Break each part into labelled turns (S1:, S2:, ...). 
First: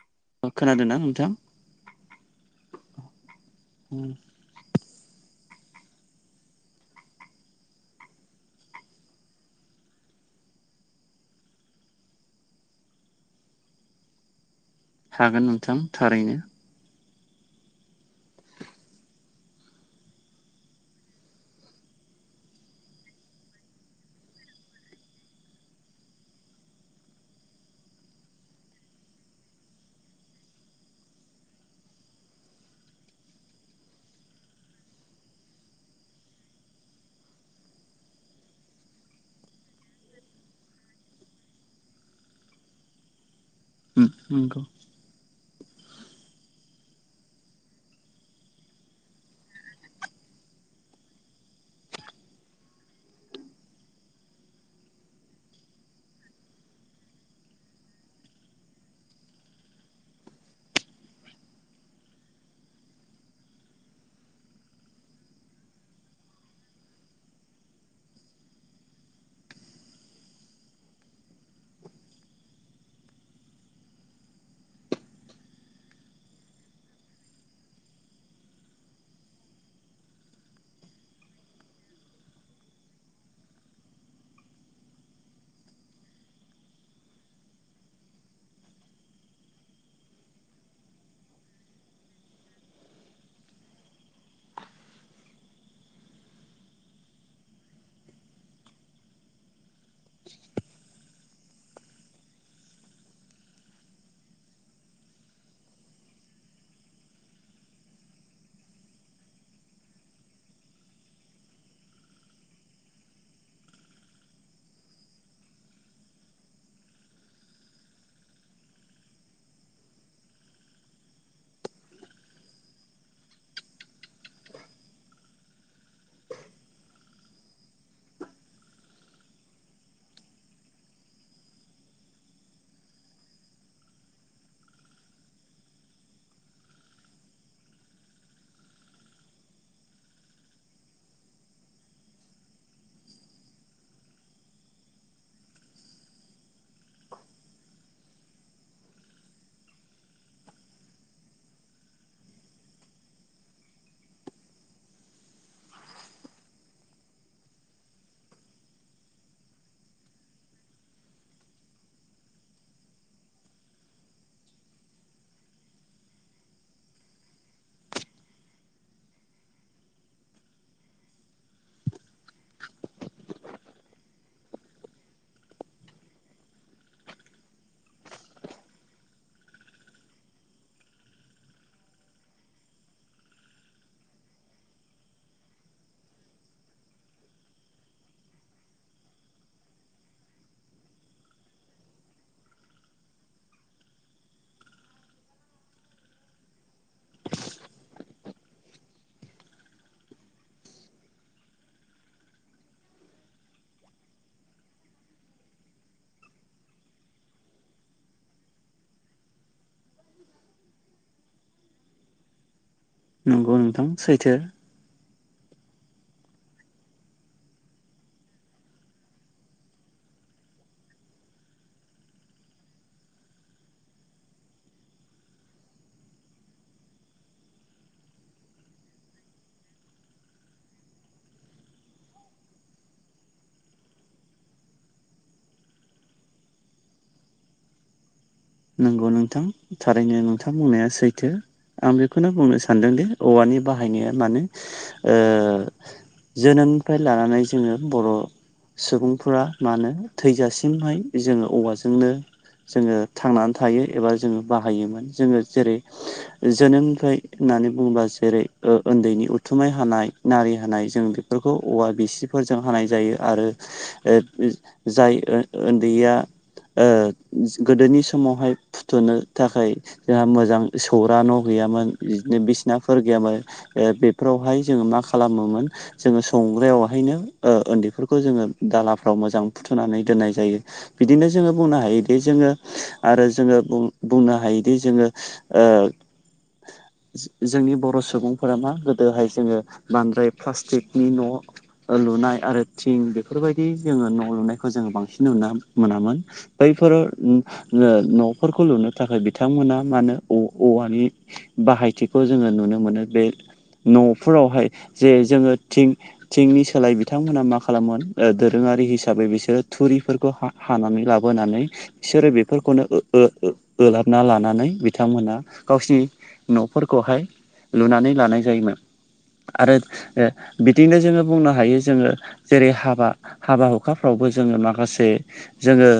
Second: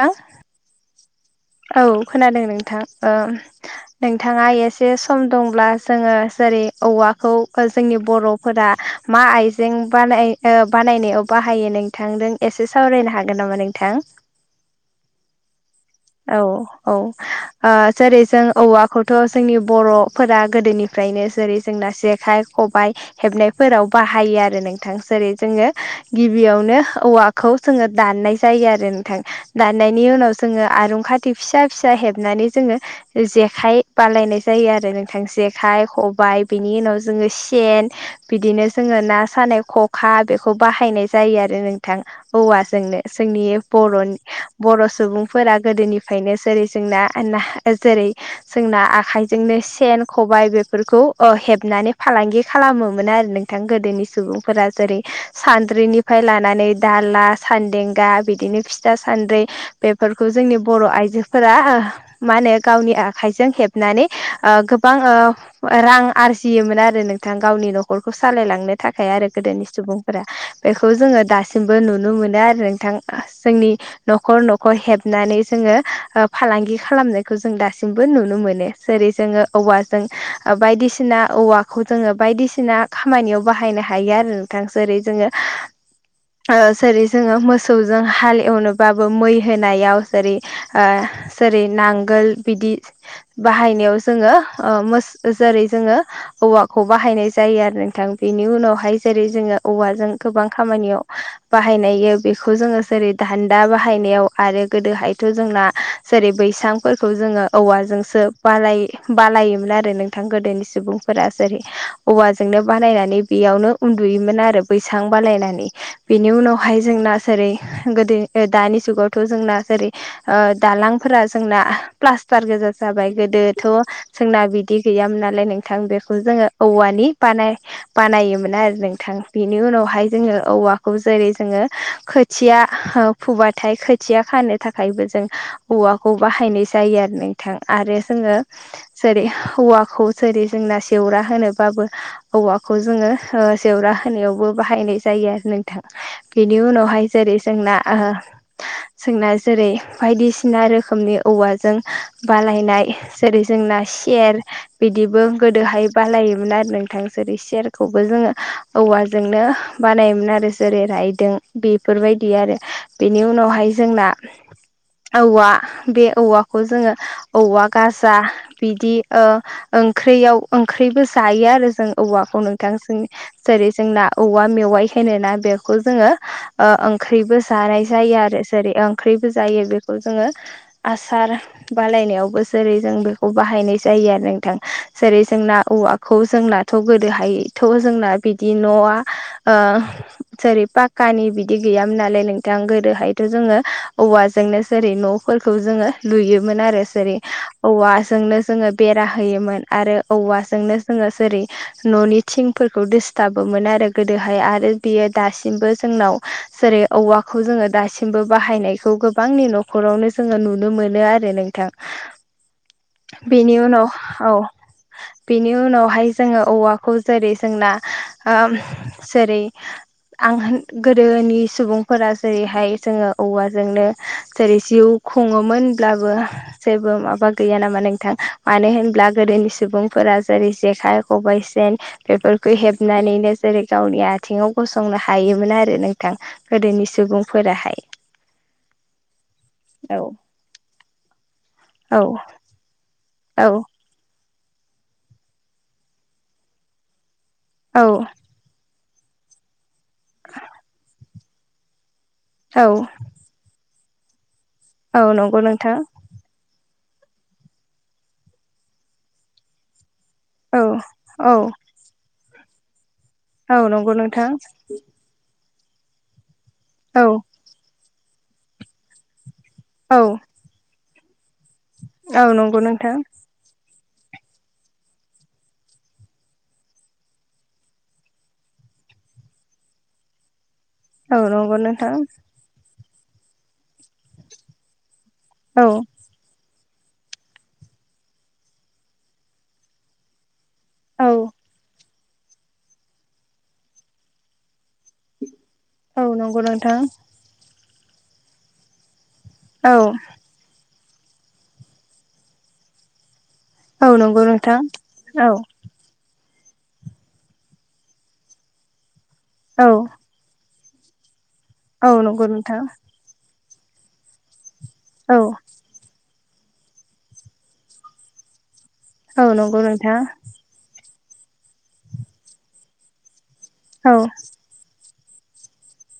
S1: हा
S2: अ खोनादोंना नोंथां?
S1: औ खोनादों नोंथां ओ नोंथाङा ए सम दंब्ला जोङो जेरै औवाखौ जोंनि बर'फोरा मा आइजें बानाय ओ बानायनायाव बाहायो नोंथांजों एसे सावरायनो हागोन नामा नोंथां?
S2: हागोन नोंथां थारैनो
S1: औ औ ओ जेरै जों औवाखौथ' जोंनि बर'फोरा गोदोनि ओमफ्रायनो जेरै जोंना जेखाइ खबाइ हेबनायफोराव बाहायो आरो नोंथां जेरै जोङो गिबियावनो औवा खौ जोङो दाननाय जायो आरो नोंथां दाननायनि उनाव जोङो आरं खाथि फिसा फिसा हेबनानै जोङो जेखाइ बानायायनाय जायो आरो नोंथां जेखाइ खबाइ बेनि उनाव जोङो सेन बिदिनो जोङो ना सानाय ख'खा बेखौ बाहायनाय जायो आरो नोंथां औवा जोंनो जोंनि बर'नि
S2: नंगौ
S1: बर' सुबुं फोरा गोदोनिफ्रायनो जेरै जोंना जेरै जोंना आखाइजोंनो सेन खबाय बेफोरखौ ओ हेबनानै फालांगि खालामोमोन आरो नों थां गोदोनि सुबुंफोरा जेरै सानद्रिनिफ्राय लानानै दाला सान्देंगा बिदिनो फि था सान्द्रि बेफोरखौ जोंनि बर' आइजोफोरा मा होनो गावनि आखाइजों हेबनानै ओ गोबां ओ रां आरजियोमोन आरो नोंथां गावनि न'खरखौ सालायलांनो थाखाय आरो गोदोनि सुबुं फोरा बेखौ जोङो दासिमबो नुनो मोनो आरो नोंथां जोंनि न'खर नख खौ हेबनानै जोङो फालांगि खालामनायखौ जों दासिमबो नुनो मोनो जेरै जोङो औवाजों बायदिसिना औवाखौ जोङो बायदिसिना खामानियाव बाहायनो हायो आरो नोंथां जेरै जोङो ओ जेरै जोङो मोसौजों हाल एवनोबाबो मै होनायाव जेरै ओ जेरै नांगोल बिदि बाहायनायाव जोङो ओ जेरै जोङो औवाखौ बाहायनाय जायो आरो नोंथां बेनि उनावहाय जेरै जोङो औवाजों गोबां खामानियाव बाहायनायो बेखौ जोङो जेरै दान्दा बाहायनायाव आरो गोदोहायथ' जोंना जेरै बैसांफोरखौ जोङो औवाजोंसो बा बानायोमोन आरो नोंथां गोदोनि सुबुंफोरा जेरै औवाजोंनो बानायनानै बेयावनो उन्दुयोमोन आरो बैसां बानायनानै बेनि उनावहाय जोंना जेरै गोदो दानि जुगावथ' जोंना जेरै ओ दालांफोरा जोंना प्लास्टार गोजा जाबाय गोदोथ' जोंना बिदि गैयामोन नालाय नोंथां बेखौ जोङो औवानि बानाय बानायोमोन आरो नोंथां बेनि उनावहाय जोङो औवाखौ जेरै जोङो खोथिया फुबाथाय खो थिया खानो थाखायबो जों औवाखौ बाहायनाय जायो आरो नोंथां आरो जोङो जेरै औवाखौ जेरै जोंना सेवरा होनोबाबो औवाखौ जोङो ओ जेवरा होनायावबो बाहायनाय जायो नोंथां। बेनि उनावहाय जेरै जोंना ओ जोंना जेरै बायदिसिना रोखोमनि औवाजों बानायनाय। जेरै जोंना सेर बिदिबो गोदोहाय बालायोमोन आरो नोंथां जेरै सियारखौबो जोङो औवाजोंनो बानायोमोन आरो जेरै रायदों बेफोरबायदि आरो बेनि उनावहाय जोंना औवा बे औवाखौ जोङो औवा गाजा बिदि ओ ओंख्रियाव ओंख्रिबो जायो आरो जों औवाखौ नोंथां जों जेरै जोंना औवा मेवाइ होनो ना बेखौ जोङो ओ ओंख्रिबो जानाय जायो आरो जेरै ओंख्रिबो जायो बेखौ जोङो आसार बानाय नायावबो जेरै जों बेखौ बाहायनाय जायो आरो नोंथां जेरै जोंना औवा खौ जोंनाथ' गोदोहायथ' जोंना बिदि न'आ ओ जेरै पाक्कानि बिदि गैयामोन नालाय नोंथां गोदोहाय थ जोङो औवाजोंनो जेरै न'फोरखौ जोङो लुयोमोन आरो जेरै औवाजोंनो जोङो बेरा होयोमोन आरो औवाजोंनो जोङो जेरै न'नि थिंफोरखौ दोसथाबोमोन आरो गोदोहाय आरो बियो दासिमबो जोंनाव जेरै औवाखौ जोङो दासिम बो बाहायनायखौ गोबांनि न'खरावनो जोङो नुनो मोनो आरो नोंथां।
S2: नंगौ
S1: बेनि
S2: नोंथां
S1: उनाव औ
S2: सैथो
S1: बेनि उनावहाय जोङो औवाखौ जेरै जोंना ओम जेरै आं गोदोनि सुबुंफोरा जेरैहाय जोङो औवाजोंनो जेरै जिउ खुङोमोनब्लाबो जेबो माबा गैया नामा नोंथां मानो होनब्ला गोदोनि सुबुंफोरा जेरै जेखाइ, खबाइ, सेन बेफोरखौ हेबनानैनो जेरै गावनि आथिङाव गसंनो हायोमोन आरो नोंथां। गोदोनि सुबुंफोराहाय
S2: नंगौ नोंथां
S1: औ
S2: थारैनो नोंथां बुंनाया सैथो आं
S1: औ
S2: बेखौनो बुंनो सानदोंदि औवानि
S1: औ
S2: बाहायनाया माने ओ जोनोमनिफ्राय लानानै जोङो
S1: औ
S2: बर' सुबुंफोरा मानो थैजासिमहाय जोङो औवाजोंनो
S1: औ
S2: जोङो थांनानै थायो एबा जोङो
S1: औ
S2: बाहायोमोन
S1: नंगौ
S2: जोङो जेरै
S1: नोंथां
S2: जोनोमनिफ्राय होननानै बुङोबा जेरै ओ उन्दैनि उथुमाय हानाय नारि
S1: औ
S2: हानाय जों
S1: औ
S2: बेफोरखौ औवा बिसिफोरजों हानाय जायो। आरो
S1: औ नंगौ नोंथां
S2: [unintelligible] जाय ओ उन्दैया ओ
S1: औ
S2: गोदोनि समावहाय फुथुनो थाखाय
S1: औ
S2: जोंहा मोजां सौरा न' गैयामोन
S1: औ
S2: बिदिनो
S1: नंगौ
S2: बिसिनाफोर
S1: नोंथां
S2: गैयामोन ओ बेफोरावहाय जोङो मा खालामोमोन जोङो संग्रायावहायनो ओ उन्दैफोरखौ जोङो दालाफ्राव मोजां फुथुनानै दोननाय जायो।
S1: औ
S2: बिदिनो जोङो
S1: नंगौ
S2: बुंनो
S1: नोंथां
S2: हायोदि जोङो आरो जोङो बुं-बुंनो हायोदि जोङो
S1: औ।
S2: ओ जोंनि बर' सुबुंफोरा मा गोदोहाय जोङो बांद्राय
S1: औ
S2: प्लास्टिकनि न ओ लुनाय आरो थिं बेफोरबायदि जोङो न लुनायखौ जोङो बांसिन नुनो
S1: औ
S2: मोनामोन
S1: नंगौ नोंथां
S2: बैफोराव नफोरखौ लुनो थाखाय
S1: औ
S2: बिथांमोना मानो अ-औवानि बाहायथिखौ जोङो नुनो मोनो बे
S1: औ नंगौ नोंथां
S2: नफोरावहाय जे
S1: औ
S2: जोङो थिं थिंनि सोलाय बिथांमोनहा मा खालामोन ओ दोरोङारि हिसाबै बिसोरो
S1: औ
S2: थुरिफोरखौ हा हानानै लाबोनानै
S1: औ नंगौ नोंथां
S2: [unintelligible] लाबोना लानानै
S1: औ
S2: बिथांमोना गावसिनि न'फोरखौहाय लुनानै लानाय जायोमोन।
S1: औ नंगौ
S2: आरो
S1: नोंथां औ
S2: ओ बिदिनो जोङो बुंनो हायो जोङो जेरै हाबा हाबा हुखाफ्रावबो जोङो माखासे जोङो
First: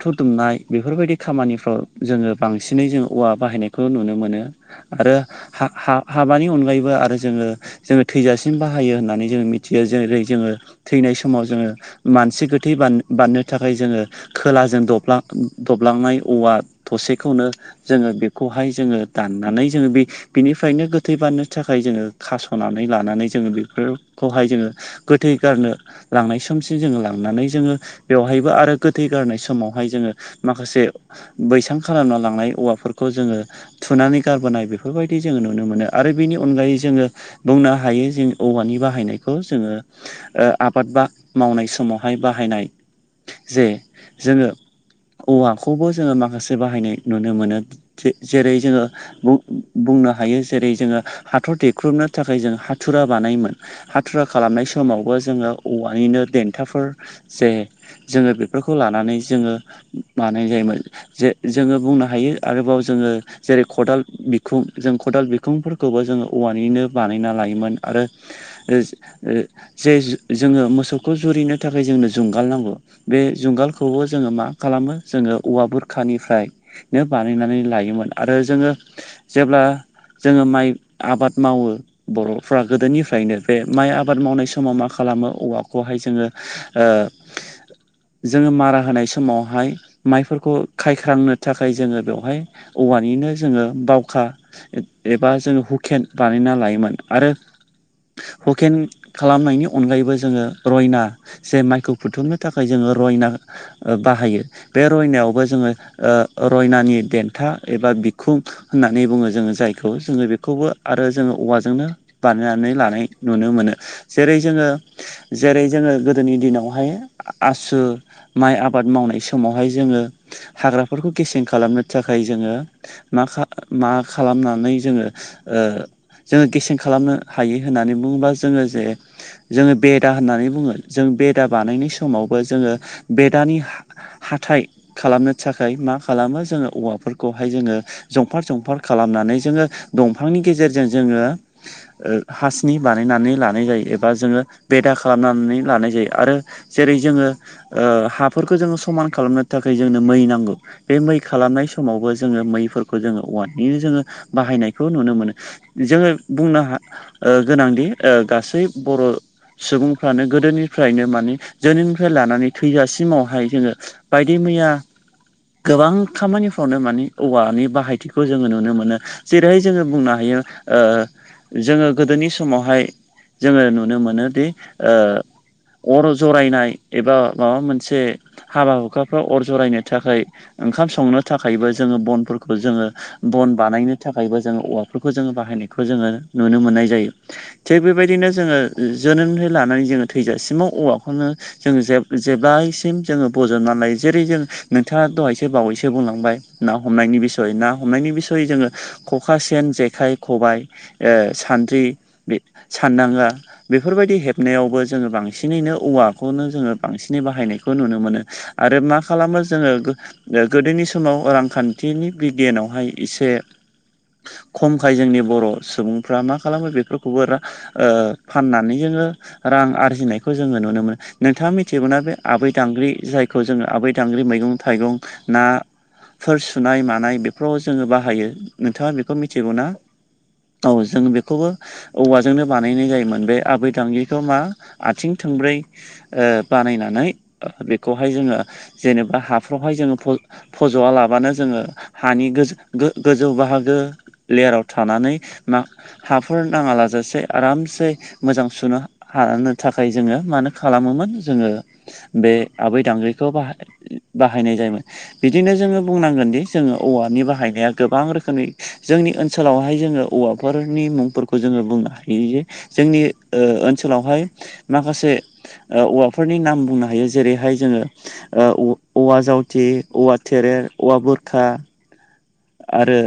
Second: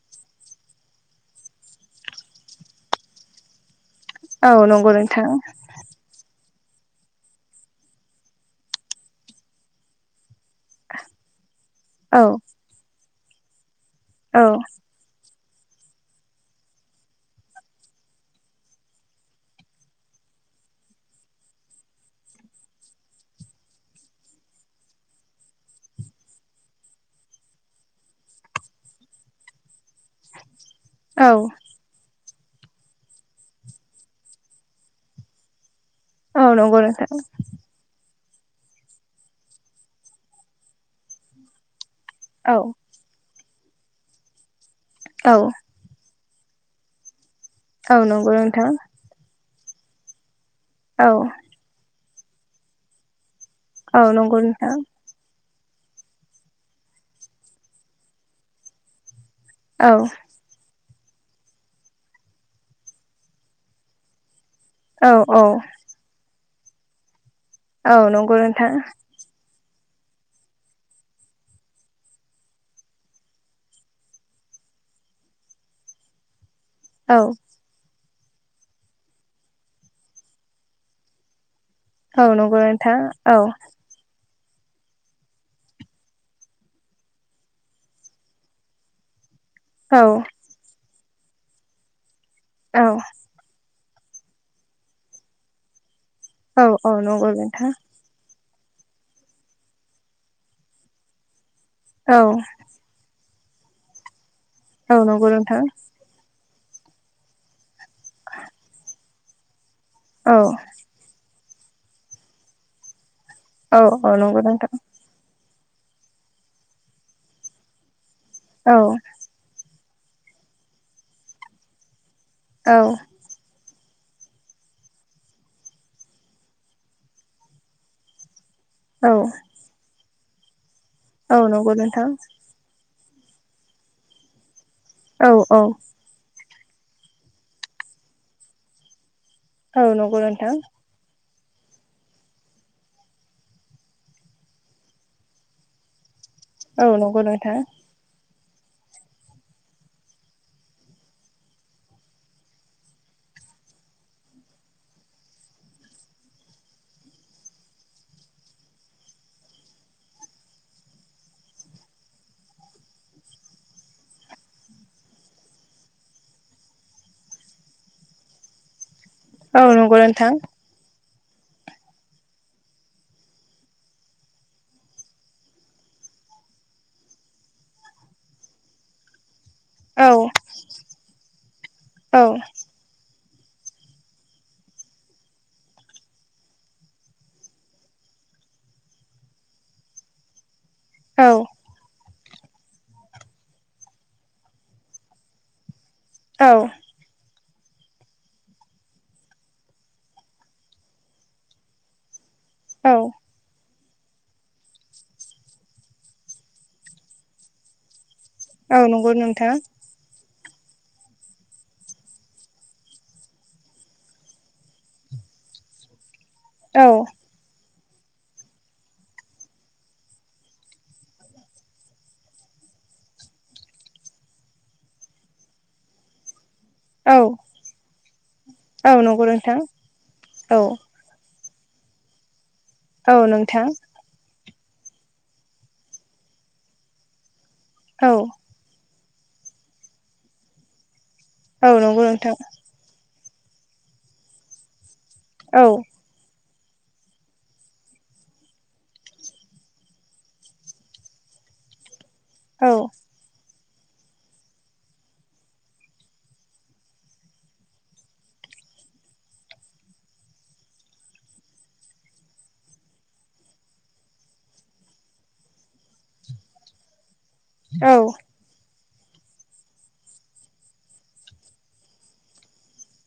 S2: बाथु दुमनाय बेफोरबायदि खामानिफ्राव जोङो बांसिनै जों औवा बाहायनाय खौ नुनो मोनो
S1: औ नंगौ
S2: आरो
S1: नोंथां
S2: हा हा हाबानि अनगायैबो आरो जोंङो जोंङो थैजासिम बाहायो होननानै जोंङो मिथियो जेरै जोंङो थैनाय समाव जोंङो मानसि
S1: औ
S2: गोथै बान बाननो थाखाय जोंङो
S1: औ
S2: खोला जों दब्लां दब्लांनाय औवा थसेखौनो जोंङो बेखौहाय जोंङो दाननानै जोंङो बे बिनिफ्रायनो गोथै बाननो थाखाय जोंङो खास'नानै लानानै जोंङो बेफोरखौहाय जोंङो गोथै गारनो लांनाय समसि जोंङो लांनानै जोंङो बेवहायबो आरो गोथै गारनाय स समावहाय जोंङो माखासे
S1: औ
S2: बैसां खालामना लांनाय औवाफोरखौ जोंङो थुनानै गारबोनाय बेफोरबायदि जोंङो नुनो मोनो। आरो बेनि
S1: औ नंगौ
S2: अनगायै जोंङो
S1: नोंथां
S2: बुंनो हायो जों औवानि बाहायनायखौ जोंङो ओ आबाद बा मावनाय समाव हाय बाहायनाय
S1: औ
S2: जे जोंङो
S1: औ
S2: औवा खौबो जोंङो माखासे बाहायनाय नुनो मोनो
S1: औ
S2: जे
S1: नंगौ नोंथां
S2: जेरै जोंङो बु बुंनो हायो जेरै जोंङो
S1: औ
S2: हाथर देख्रुबनो थाखाय जों हाथुरा बानायोमोन।
S1: औ
S2: हाथुरा खालामनाय
S1: नंगौ
S2: समावबो जोंङो औवानिनो देन्थाफोर जे जोंङो बेफोरखौ लानानै जोंङो
S1: नोंथां
S2: बा नाय जायोमोन जे जोंङो बुंनो हायो आरोबाव जोंङो जेरै खदाल बिखुं। जों
S1: औ औ
S2: खदाल बिखुंफोरखौबो जोंङो औवानिनो बानायना लायोमोन
S1: औ
S2: आरो
S1: नंगौ नोंथां
S2: ओ ज ओ जे जु जोंङो मोसौखौ जुरिनो थाखाय जोंनो जुंगाल नांगौ बे जुंगालखौ खौबो जोंङो मा खालामो जोंङो औवा बुरखानिफ्राय नो
S1: औ
S2: बानायनानै लायोमोन। आरो जोंङो जेब्ला जोंङो माइ आबाद मावो
S1: औ नंगौ
S2: बर'फ्रा
S1: नोंथां औ
S2: गोदोनिफ्रायनो बे माइ आबाद मावनाय समाव मा खालामो औवाखौहाय जोंङो ओ जोंङो मारा होनाय समावहाय
S1: औ
S2: माइफोरखौ खायख्रांनो थाखाय जोंङो बेवहाय
S1: औ
S2: औवानिनो जोंङो बावखा एबा जोंङो हुकेन बानायना
S1: औ औ
S2: लायोमोन
S1: नंगौ
S2: आरो
S1: नोंथां
S2: हुकेन खालामनायनि अनगायैबो जोंङो रयना जे माइखौ
S1: औ
S2: फुथुमनो था खाय जोंङो रयना ओ बाहायो बे
S1: औ नंगौ
S2: रयनायावबो
S1: नोंथां
S2: जोंङो ओ रयनानि देन्था एबा बिखुं होननानै बुंङो जोंङो जायखौ जोंङो
S1: औ
S2: बेखौबो आरो जोंङो औवाजोंनो बानायनानै लानाय नुनो मोनो
S1: औ औ
S2: जेरै
S1: नंगौ
S2: जोंङो
S1: नोंथां
S2: जेरै जोंङो गोदोनि दिनावहाय आसु माइ
S1: औ
S2: आबाद मावनाय स समावहाय जोंङो हाग्राफोरखौ गेसें खालामनो थाखाय जोंङो
S1: औ
S2: माखा मा खालामनानै जोंङो ओ जोंङो गेसें खालामनो हायो होननानै बुंङोबा जोंङो जे
S1: औ
S2: जोंङो बेदा होननानै बुंङो। जों
S1: औ
S2: बेदा
S1: नंगौ
S2: बानायनाय
S1: नोंथां
S2: समावबो जोंङो बेदानि हा हाथाय
S1: औ
S2: खालामनो
S1: औ
S2: थाखाय मा खालामो जोंङो औवाफोर खौहाय जोंङो जंफार जंफार खालामनानै जोंङो
S1: औ नंगौ
S2: दंफांनि
S1: नोंथां
S2: गेजेरजों जोंङो ओ हासनि बानायनानै लानाय जायो एबा जोंङो बेदा खालामनानै लानाय जायो आरो
S1: औ
S2: जेरै
S1: नंगौ
S2: जोंङो
S1: नोंथां
S2: ओ हाफोरखौ जोंङो समान खालामनो थाखाय जोंनो मै नांगौ। बे मै खालामनाय समावबो जोंङो मैफोरखौ जोंङो औवानिनो जोंङो बाहायनायखौ नुनो मोनो। जोंङो बुंनो हा ओ गोनांदि ओ गासै बर' सुबुंफ्रानो गोदोनिफ्रायनो माने जोनोमनिफ्राय लानानै थैजासिमावहाय जोंङो बायदि मैया गोबां खामानिफ्रावनो माने औवानि बाहायथिखौ जोंङो नुनो मोनो। जेरैहाय
S1: औ
S2: जोंङो
S1: नंगौ
S2: बुंनो
S1: नोंथां
S2: हायो ओ जोङो गोदोनि समावहाय जोङो नुनो मोनोदि ओ अर जरायनाय एबा माबा मोनसे हाबा हुखा फ्राव अर जरायनो
S1: औ
S2: थाखाय ओंखाम संनो थाखायबो जोंङो
S1: औ
S2: बनफोरखौ जोंङो बन बानायनो थाखायबो जोंङो औवाफोरखौ जोंङो बाहायनायखौ जोंङो नुनो मोननाय जायो। थिग बेबायदिनो जोंङो जोनोमनिफ्राय लानानै जोंङो थैजासिमाव
S1: औ
S2: औवाखौनो जोंङो जेब जेब्लायसिम जोंङो बजबनानैलायो जेरै जों नोंथांङा दहायसो बावैसो बुंलांबाय
S1: औ
S2: नाव हमनायनि बिसय ना हमनायनि बिसयै जोङो खखा, सेन, जेखाइ, खबाय ओ सान्द्रि बे
S1: औ
S2: सान्दांगा बेफोरबायदि हेबनायावबो जोङो बांसिनैनो औवाखौनो जोङो बांसिनै बाहायनायखौ नुनो मोनो
S1: औ
S2: आरो मा
S1: नंगौ
S2: खालामो
S1: नोंथां
S2: जोङो ओ गोदोनि समाव रांखान्थिनि बिगियानावहाय एसे खमखाय जोंनि बर' सुबुंफ्रा मा खालामो
S1: औ
S2: बेफोरखौबो रा ओ फाननानै जोङो रां आरजिनायखौ जोङो नुनो मोनो नोंथाङा मि थियोमोनाबे आबै दांग्रि जायखौ जोङो आबै दांग्रि मैगं थाइगं ना फोर सुनाय
S1: औ
S2: मानाय बेफोराव जोङो बाहायो
S1: औ
S2: नोंथाङा बेखौ
S1: नंगौ नोंथां
S2: मिथिगौ ना? औ जों बेखौबो औवाजोंनो बानायनाय
S1: औ
S2: जायोमोन बे
S1: नोंथां
S2: आबै थांगिखौ मा आथिं थोंब्रै ओ बानायनानै बेखौहाय जोङो
S1: औ
S2: जेनेबा हाफ्रावहाय जोङो फज फजवालाबानो जोङो
S1: औ नंगौ
S2: हानि
S1: नोंथां
S2: गोजौ गो-गोजौ बाहागो लेयाराव थानानै मा
S1: औ
S2: हाफोर नाङा लाजासे आरामसे मोजां सुनो हानो थाखाय जोङो मानो खालामोमोन जोङो बे
S1: औ
S2: आबै दांग्रिखौ खौ बाहाय बाहायनाय जायोमोन। बिदिनो जोङो बुंनांगोन दि जों औवानि बाहायनाया गोबां रोखोमनि जोंनि ओनसोलावहाय जोङो औवा फोरनि मुंफोरखौ जोङो बुंनो हायो जे जोंनि ओ-ओनसोलावहाय माखासे औवाफोरनि नाम बुंनो हायो जेरैहाय जोङो
S1: औ
S2: ओ औवा जावथि, औवा थेरे, औवा बोरखा आरो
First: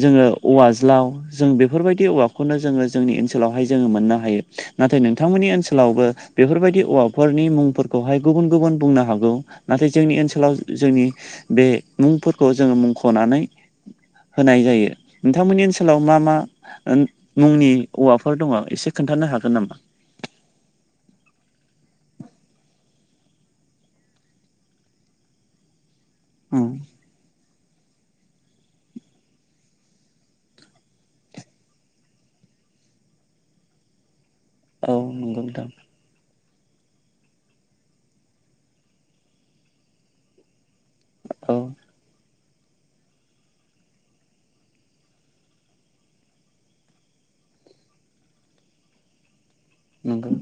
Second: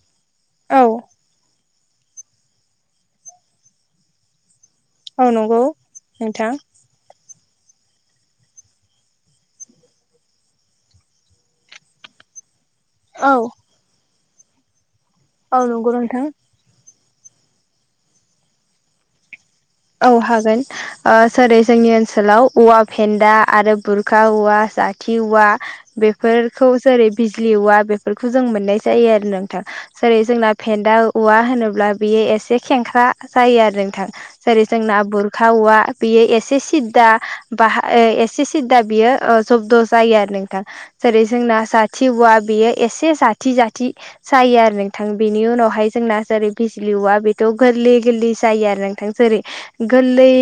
S2: जोङो औवाज्लाव जों बे बेफोरबायदि औवाखौनो जोङो जोंनि ओनसोलावहाय जोङो मोननो हायो। नाथाय
S1: औ
S2: नोंथांमोननि
S1: नंगौ
S2: ओनसोलावबो
S1: नोंथां
S2: बेफोरबायदि औवा फोरनि मुंफोरखौहाय गुबुन गुबुन बुंनो हागौ नाथाय जोंनि ओनसोलाव जोंनि बे मुंफोरखौ जोङो
S1: औ
S2: मुंख'नानै होनाय जायो
S1: औ
S2: नोंथांमोननि
S1: नंगौ
S2: ओनसोलाव मा
S1: नोंथां
S2: मा ओन मुंनि औवाफोर दङ एसे खोन्थानो हागोन नामा?
S1: औ हागोन। ओ जेरै जोंनि ओनसोलाव औवा फेन्दा आरो बुरखा औवा जाथि औवा बेफोरखौ जेरै बिजलि औवा बेफोरखौ जों मोननाय जायो आरो नोंथां। जेरै जोंना फेदा औवा होनोब्ला बेयो एसे खेंख्रा जायो आरो नोंथां। जेरै
S2: औ
S1: जोंना
S2: नंगौ
S1: बुरखा
S2: नोंथां
S1: औवा बियो एसे सिद्दा बा एसे सिद्दा बियो ओ जब्द' जायो आरो नोंथां। जेरै जोंना
S2: औ
S1: जाथि औवा बेयो एसे जाथि जाथि जायो आरो नोंथां बेनि उनावहाय जोंना जेरै बिजलि औवा बेथ' गोरलै गोरलै जायो आरो नोंथां। जेरै
S2: नंगौ
S1: गोरलै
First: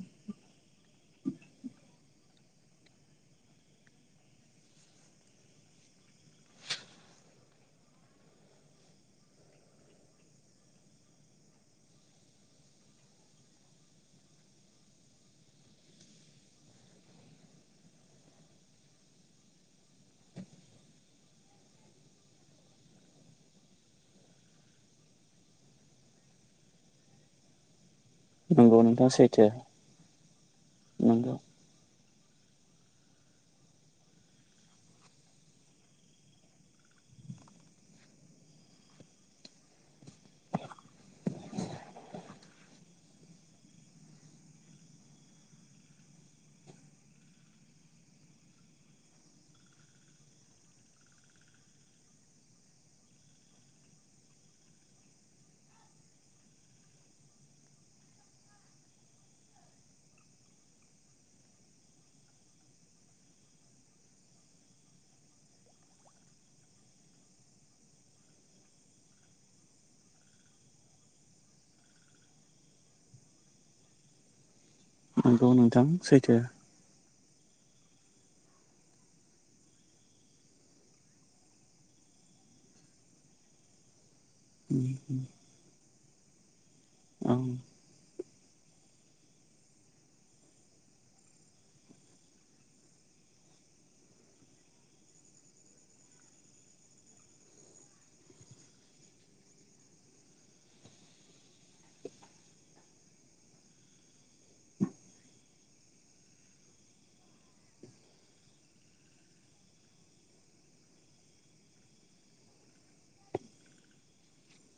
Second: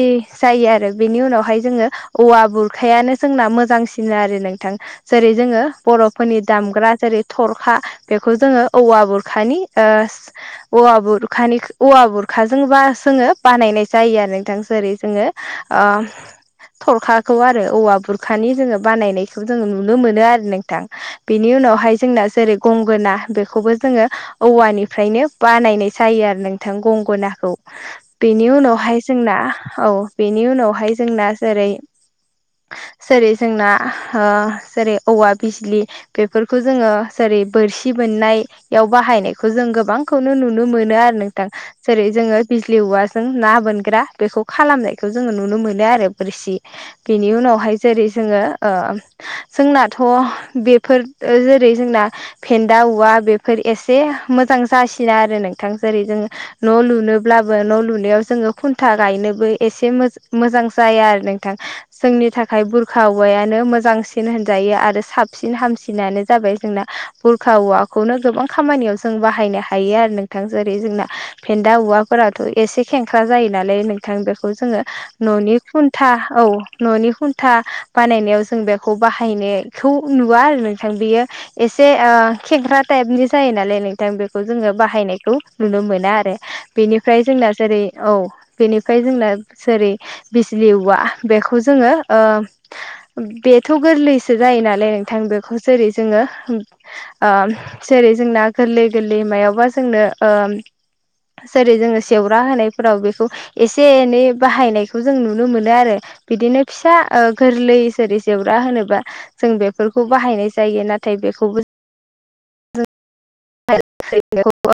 S1: जायो आरो बेनि उनावहाय जोङो औवा बुरखायानो जोंना मोजांसिन आरो नोंथां। जेरै जोङो बर'फोरनि दामग्रा जेरै थरखा बेखौ जोङो औवा बुरखानि ओ औवा बुरखानि औवा बुरखाजों बा जोङो बानायनाय जायो आरो नोंथां जेरै जोङो ओ थरखाखौ आरो औवा बुरखानि जोङो बानायनायखौ जोङो नुनो मोनो आरो नोंथां। बेनि उनावहाय जोंना जेरै गंगोना बेखौबो जोङो औवानिफ्रायनो बानायनाय जायो आरो नोंथां गंगनाखौ। बेनि
S2: नंगौ
S1: उनावहाय
S2: नोंथां
S1: जोंना
S2: सैथो
S1: औ बेनि उनावहाय जोंना
S2: नंगौ।
S1: जेरै जेरै जोंना ओ जेरै औवा बिजलि बेफोरखौ जोङो जेरै बोरसि बोननाय बेयाव बाहायनायखौ जों गोबांखौनो नुनो मोनो आरो नोंथां जेरै जोङो बिजलि औवा जों ना बोनग्रा बेखौ खालामनायखौ जोङो नुनो मोनो आरो बोरसि बेनि उनावहाय जेरै जोङो ओ जोंनाथ' बेफोर जेरै जोंना फेन्दा औवा बेफोर एसे मोजां जासिनो आरो नोंथां जेरै जों न' लुनोब्लाबो न' लुनो बेयाव जोङो खुन्था गायनोबो एसे मो मोजां जाया आरो नोंथां जोंनि थाखाय बुरखा औवायानो मोजांसिन होनजायो आरो साबसिन हामसिनानो जाबाय जोंना बुरखा औवाखौनो गोबां खामानियाव जों बाहायनो हायो आरो नोंथां जेरै जोंना फेन्दा औवाफोराथ' एसे खेंख्रा जायो नालाय नोंथां बेखौ जोङो
S2: नंगौ
S1: न'नि
S2: नोंथां
S1: खुन्था
S2: सैथो।
S1: औ न'नि खुन्था बानायनायाव जों बेखौ बाहायनायखौ नुवा आरो नोंथां बेयो एसे खेंख्रा टाइप नि जायो नालाय नों बेखौ जोङो बाहायनायखौ नुनो मोना आरो बेनिफ्राय
S2: औ
S1: जोंना जेरै औ बेनिफ्राय जोंना जेरै बिजलि औवा बेखौ जोङो ओ बेथ' गोरलैसो जायो नालाय नोंथां बेखौ जेरै जोङो ओम जेरै जोंना गोरलै गोरलै मायावबा जोंनो ओ जेरै जोङो सेव दा होनायफोराव बेखौ एसे एनै बाहायनायखौ जों नुनो मोनो आरो बिदिनो फिसा गोरलै जेरै जेवरा होनोबा जों बेफोरखौ बाहायनाय जायो नाथाय बेखौबो ना थाय बे खौ बो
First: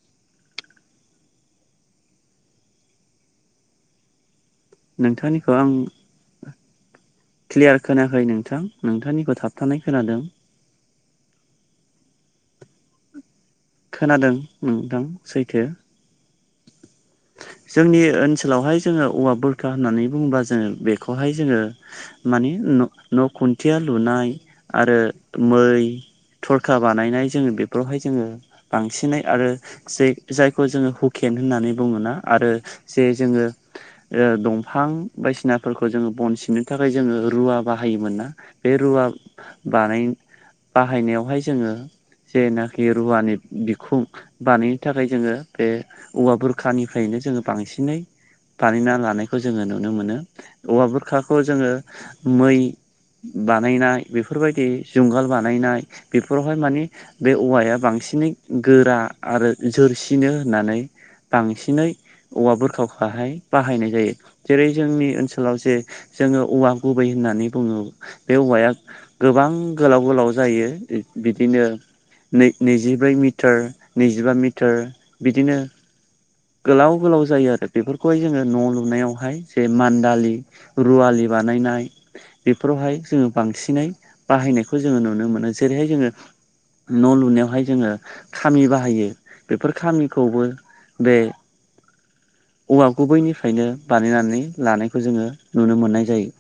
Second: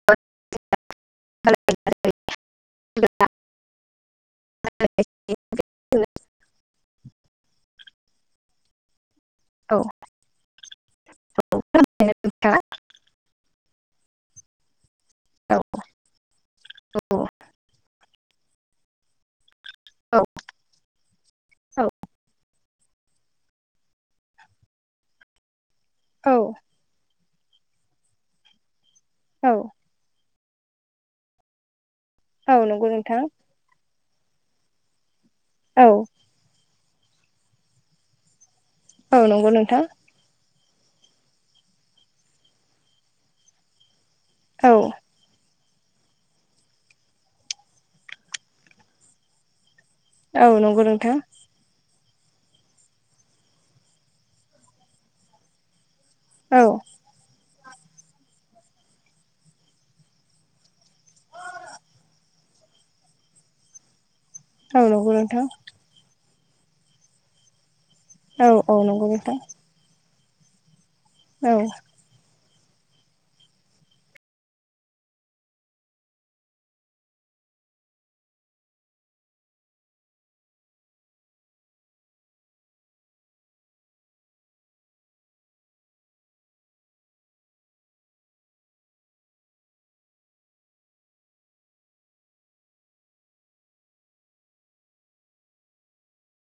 S2: नोंथांनिखौ आं क्लियार खोनायाखै नोंथां नोंथांनिखौ
S1: औ
S2: थाबथानाय खोनादों
S1: औ नोंथां
S2: खोनादों नोंथां सैथो
S1: औ
S2: जोंनि ओनसोलावहाय जोङो औवा बु खा होननानै बुङोबा जोङो बेखौहाय जोङो मानि न न' खुन्थिया लुनाय आरो मै
S1: औ
S2: थरखा बानायनाय जोङो बे बेवहाय जोङो बांसिनै आरो
S1: औ
S2: जे जायखौ जोङो हुकेन होननानै बुङोना आरो
S1: औ नंगौ
S2: जे
S1: नोंथां
S2: जोङो ओ दंफां बायदिसिनाफोरखौ
S1: औ
S2: जोङो बन सिनो नि थाखाय जोङो रुवा बाहायोमोन ना बे रुवा
S1: औ नंगौ नोंथां
S2: बानाय बाहायनायावहाय जोङो जेनाखि रुवानि बिखुं
S1: औ
S2: बानायनो थाखाय जोङो बे औवा बुरखानिफ्रायनो जोङो बांसिनै बानायना लानायखौ जोङो नुनो मोनो
S1: औ नंगौ
S2: औवा
S1: नोंथां
S2: बुरखा ख' जोङो मै बानायनाय बेफोरबायदि जुंगाल बानायनाय बेफोरावहाय
S1: औ
S2: मानि बे औवाया बांसिनै गोरा आरो जोरसिनो होननानै बांसिनै औवा बुरखाखौहाय बाहायनाय जायो जेरै
S1: औ
S2: जोंनि
S1: नंगौ नोंथां
S2: ओनसोलाव जे जोङो औवा गुबै होननानै बुङो बे
S1: औ औ
S2: औवाया
S1: नंगौ नोंथां
S2: गोबां गोलाव गोलाव जायो बि
S1: औ
S2: बिदिनो नै नैजिब्रै मिटार नैजिबा मिटार बिदिनो गोलाव गोलाव जायो आरो बेफोरखौहाय जोङो न' लुनायावहाय जे मान्दालि रुवालि बानायनाय बेफोरावहाय जोङो बांसिनै बाहायनायखौ जोङो नुनो मोनो जेरैहाय जोङो न' लुनायावहाय जोङो खामि बाहायो बेफोर खामिखौबो बे औवा गुबैनिफ्रायनो बानायनानै लानायखौ जोङो नुनो मोननाय जायो।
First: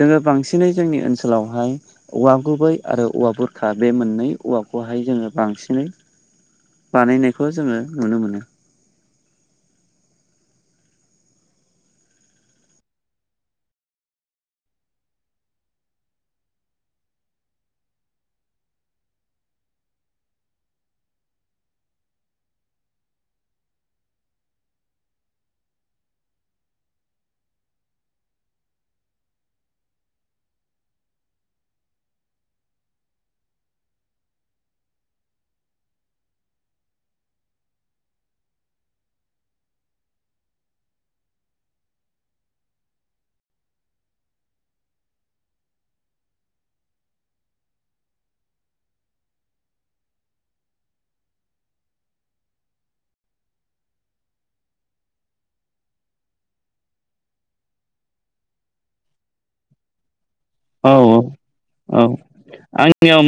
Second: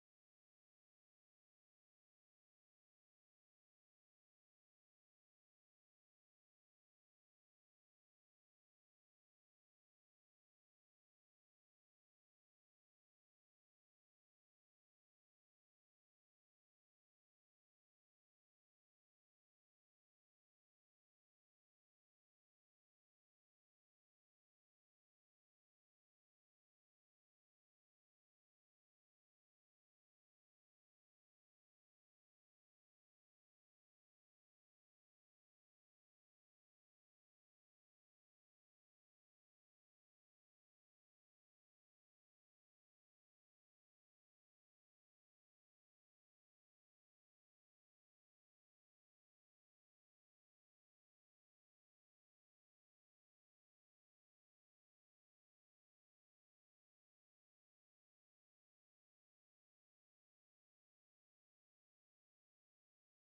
S2: जोङो बांसिनै जोंनि ओनसोलावहाय औवा गुबै आरो औवा बुरखा बे मोननै औवाखौहाय जोङो बांसिनै बाहायनायखौ जोङो नुनो मोनो। औ औ औ आंनियाव